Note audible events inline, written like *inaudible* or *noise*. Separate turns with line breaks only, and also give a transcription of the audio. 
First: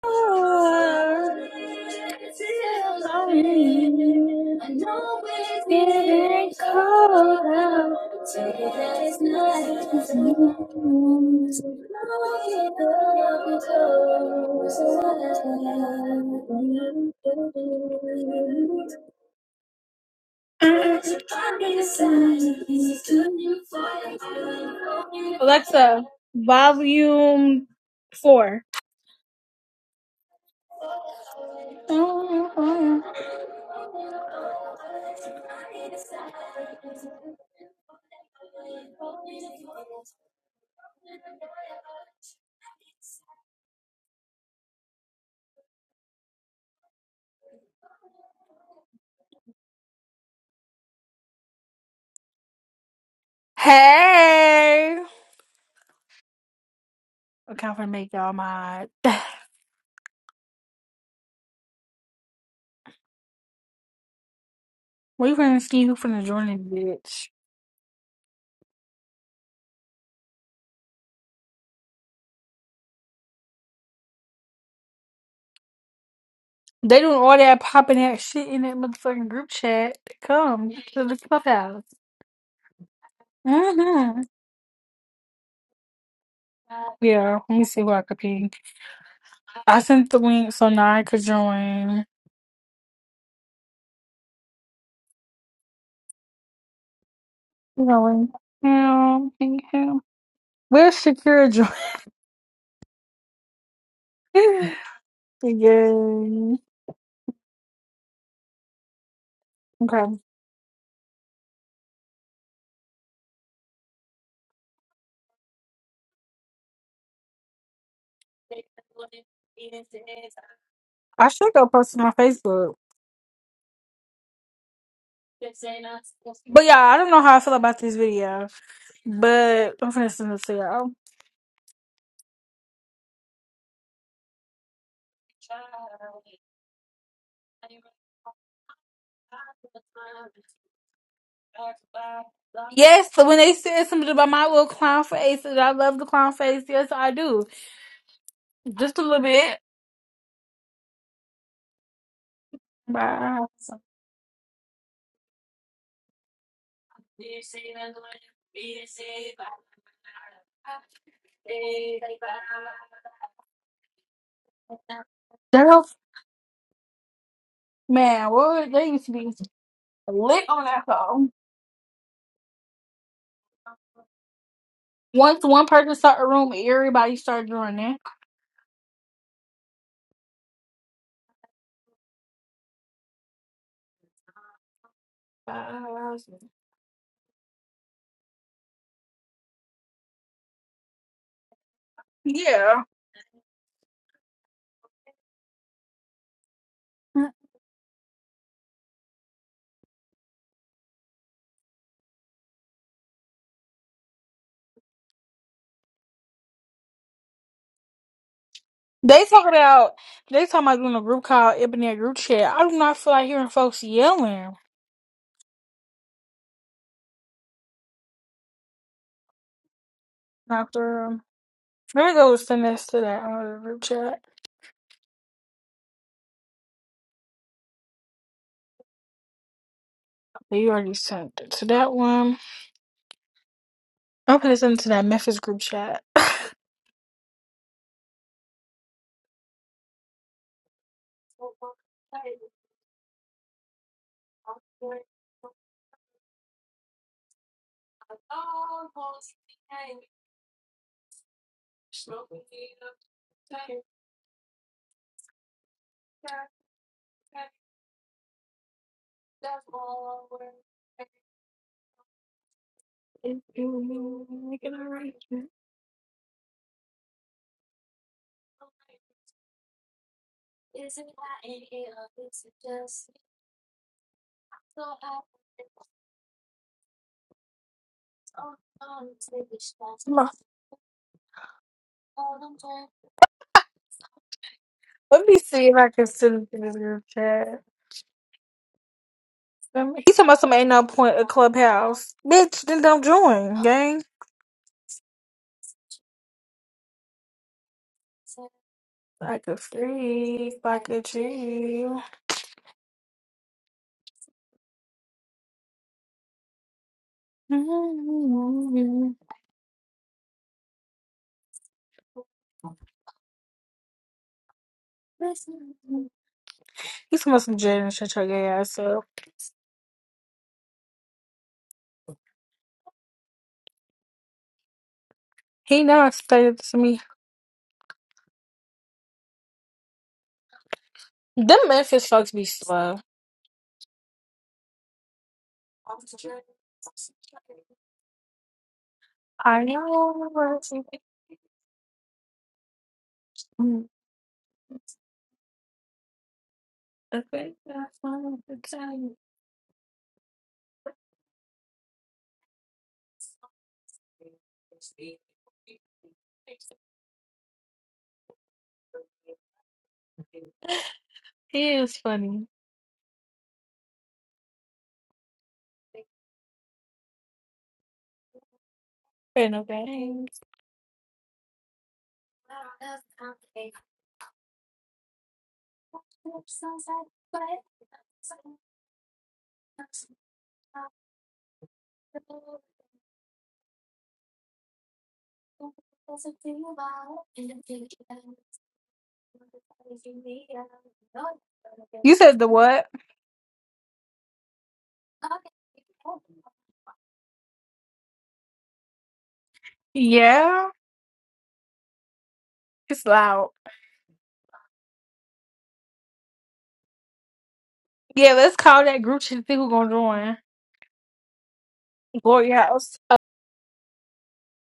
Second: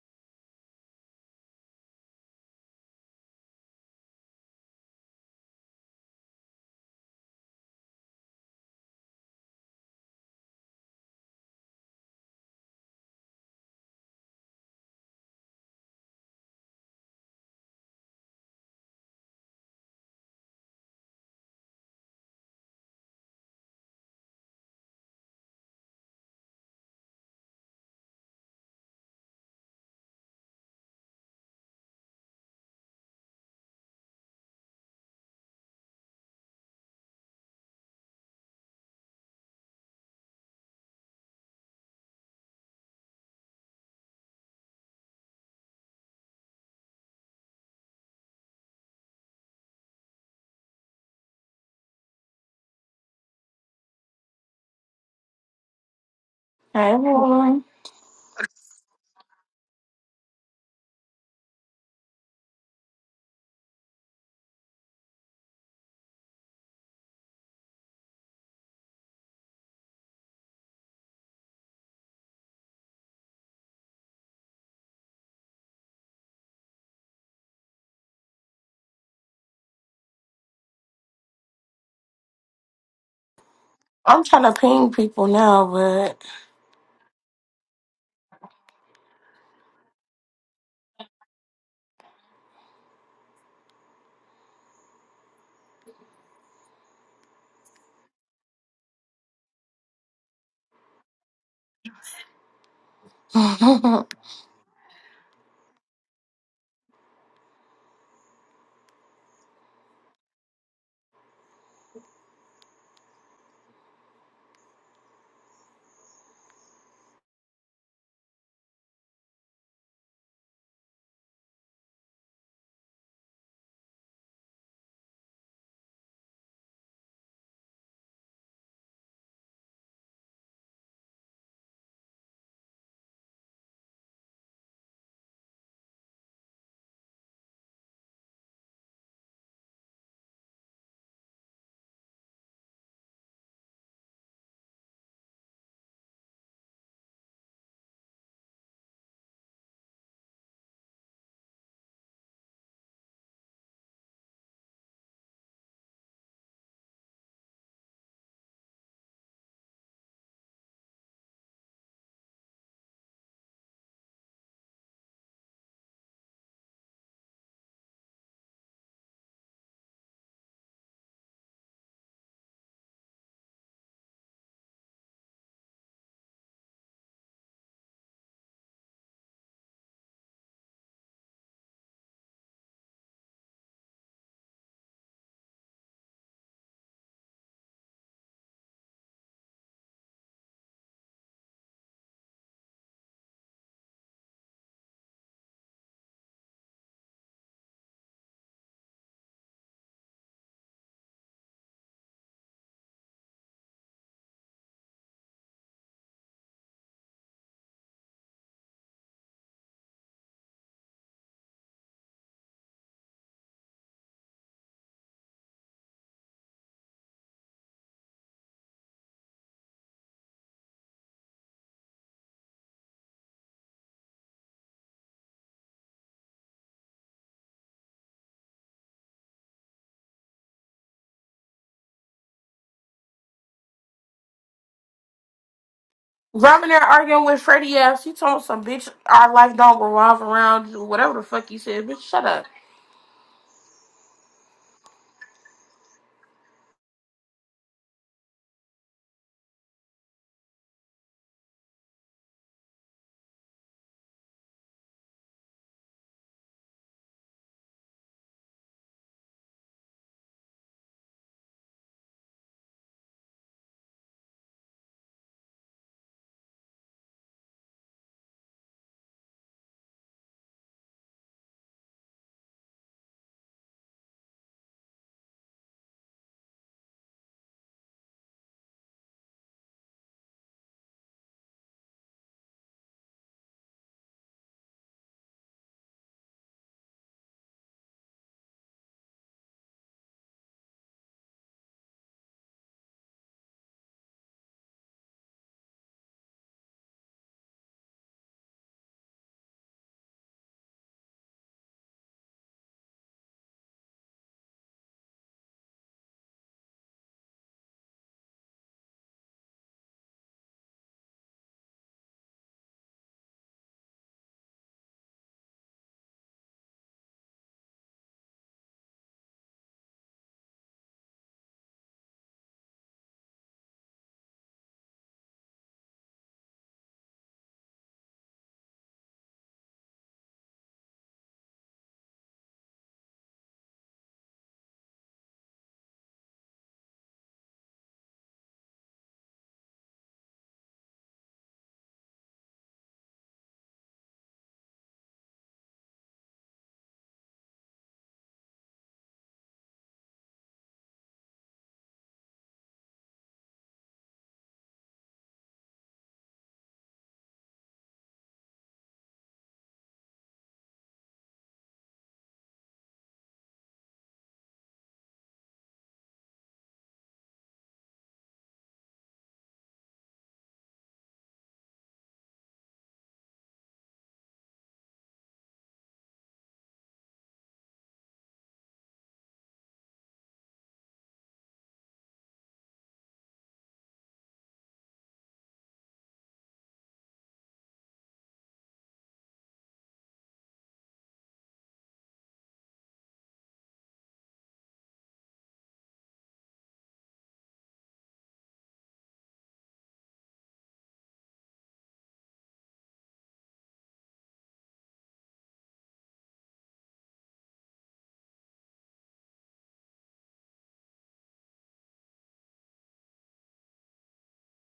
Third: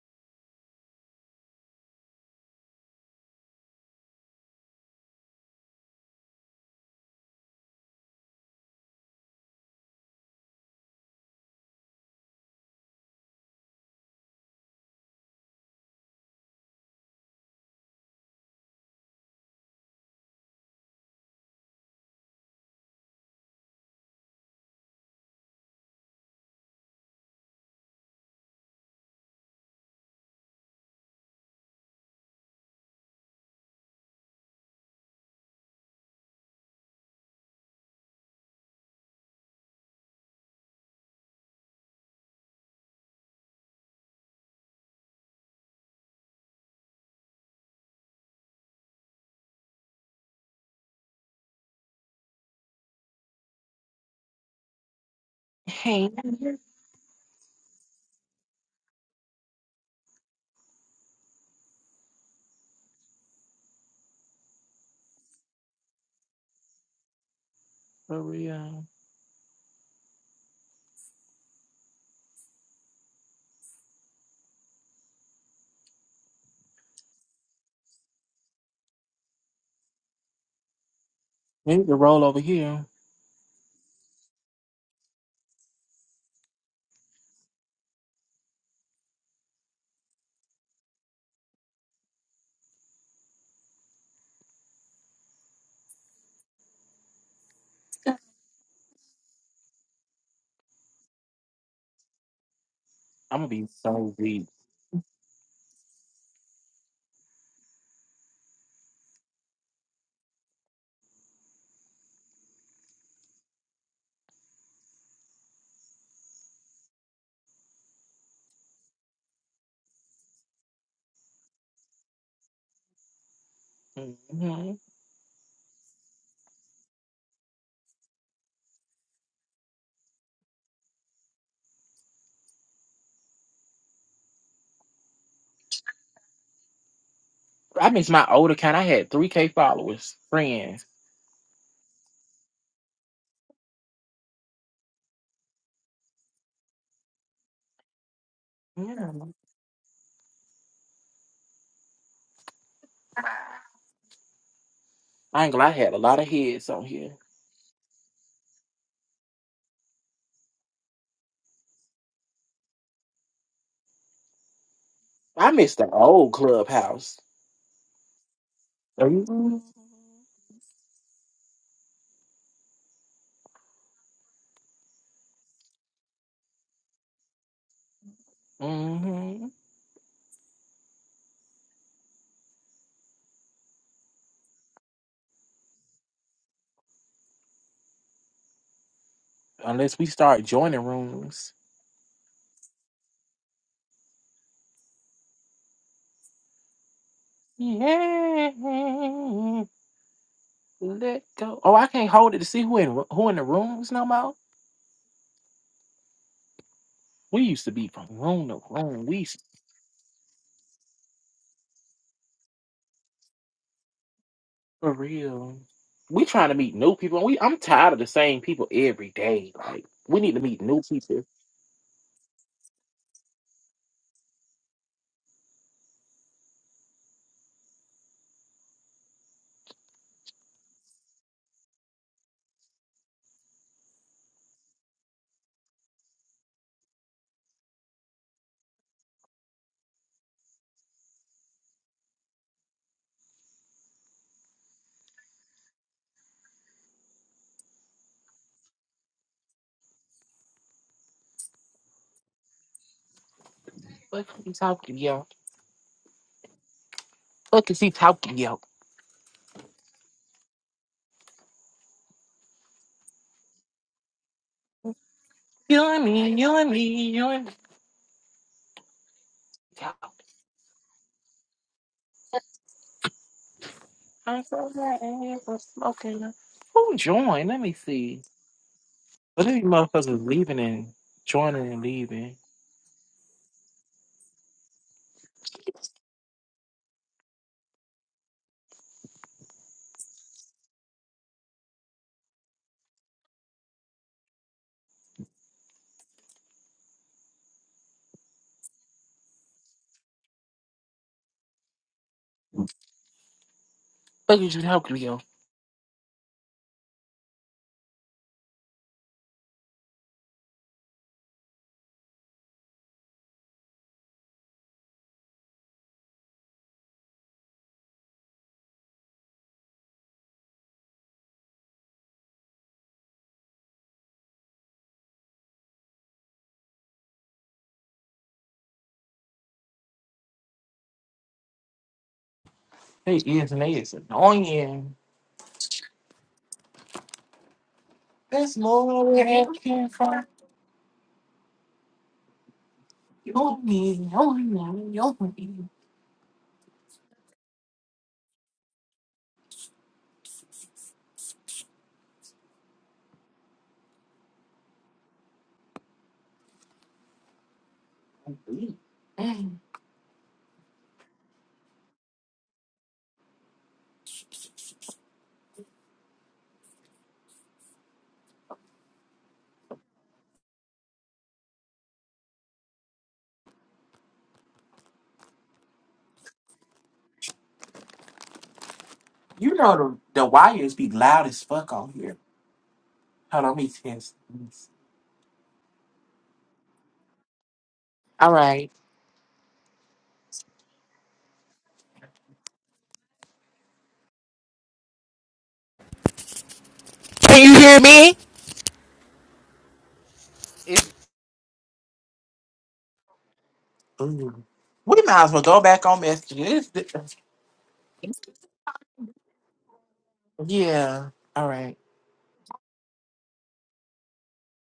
Alexa, volume four. Hey!
Hey,
Hey, everyone.
Okay, I'm finna make y'all mad. *sighs* We finna see who finna join this bitch.
for real.
They doing all that popping that shit in that motherfucking group chat. Come to the
We
clubhouse.
need to roll over here.
Mm-hmm.
I'm trying to ping people now, but
Yeah, let me see who I could ping. I sent the link so now I could join. You know, and him, him. Where's Shakira join?
I'm gonna be
*laughs*
so deep.
*laughs* Yeah. Okay. I should go post it on Facebook.
hmm
But yeah, I don't know how I feel about this video. But I'm finna send it to y'all.
I miss my old account. I had 3K followers, friends.
Yes, So when they said something about my little clown face, and I love the clown face, yes, I do. Just a
Yeah.
little bit. Wow.
I ain't gonna lie, I had a lot of heads on here. I
Girl,
miss the old clubhouse.
man, what they used to be
Mm-hmm.
lit on that phone. Once one person started a room, everybody started doing it. Uh,
Unless we start joining rooms.
Yeah.
Yeah. Let go. Oh, I can't hold it to see who in who in the rooms no more. We used to be from room to room.
They
We
talk about they talking about doing a group called Ebony Group Chat. I do not feel like hearing folks yelling.
For real. We trying to meet new people. and We I'm tired of the same people every day. Like we need to meet new
After um,
people.
maybe go send this to that other group chat. But you already sent it to that one. I'm gonna send it to that Memphis group chat. *laughs* Come
Robin there arguing with Freddie F. She told some bitch our life don't revolve around you," whatever the fuck you said. Bitch, shut up.
What is he talking yo? What is he talking yo? You and me, you and me, you and me. Talk. I'm so glad I ain't was smoking. Who joined? Let me see. What are these motherfuckers
on.
leaving and joining and leaving?
Let me see if I can send it to this group chat. Um, He talking about some ain't no point a clubhouse. Bitch, then don't join, gang. Like a freak, like a G.
What is you talking yo?
*laughs* He's must some Jaden and shut your gay ass up. He now explained it to me. Them Memphis fucks be slow.
They is and they is annoying. That's more where it came from. You and me, you and me, you and me. Mm.
He is funny. Fair no bad.
You know the the wires be loud as fuck on here. Hold on, let me test. this. All right.
You said the what?
Can you hear me?
Yeah.
It's
It's loud.
ooh. we might as well go back on messages. This-
Yeah, let's call that group to see who gonna join.
Yeah. All right.
Glory house.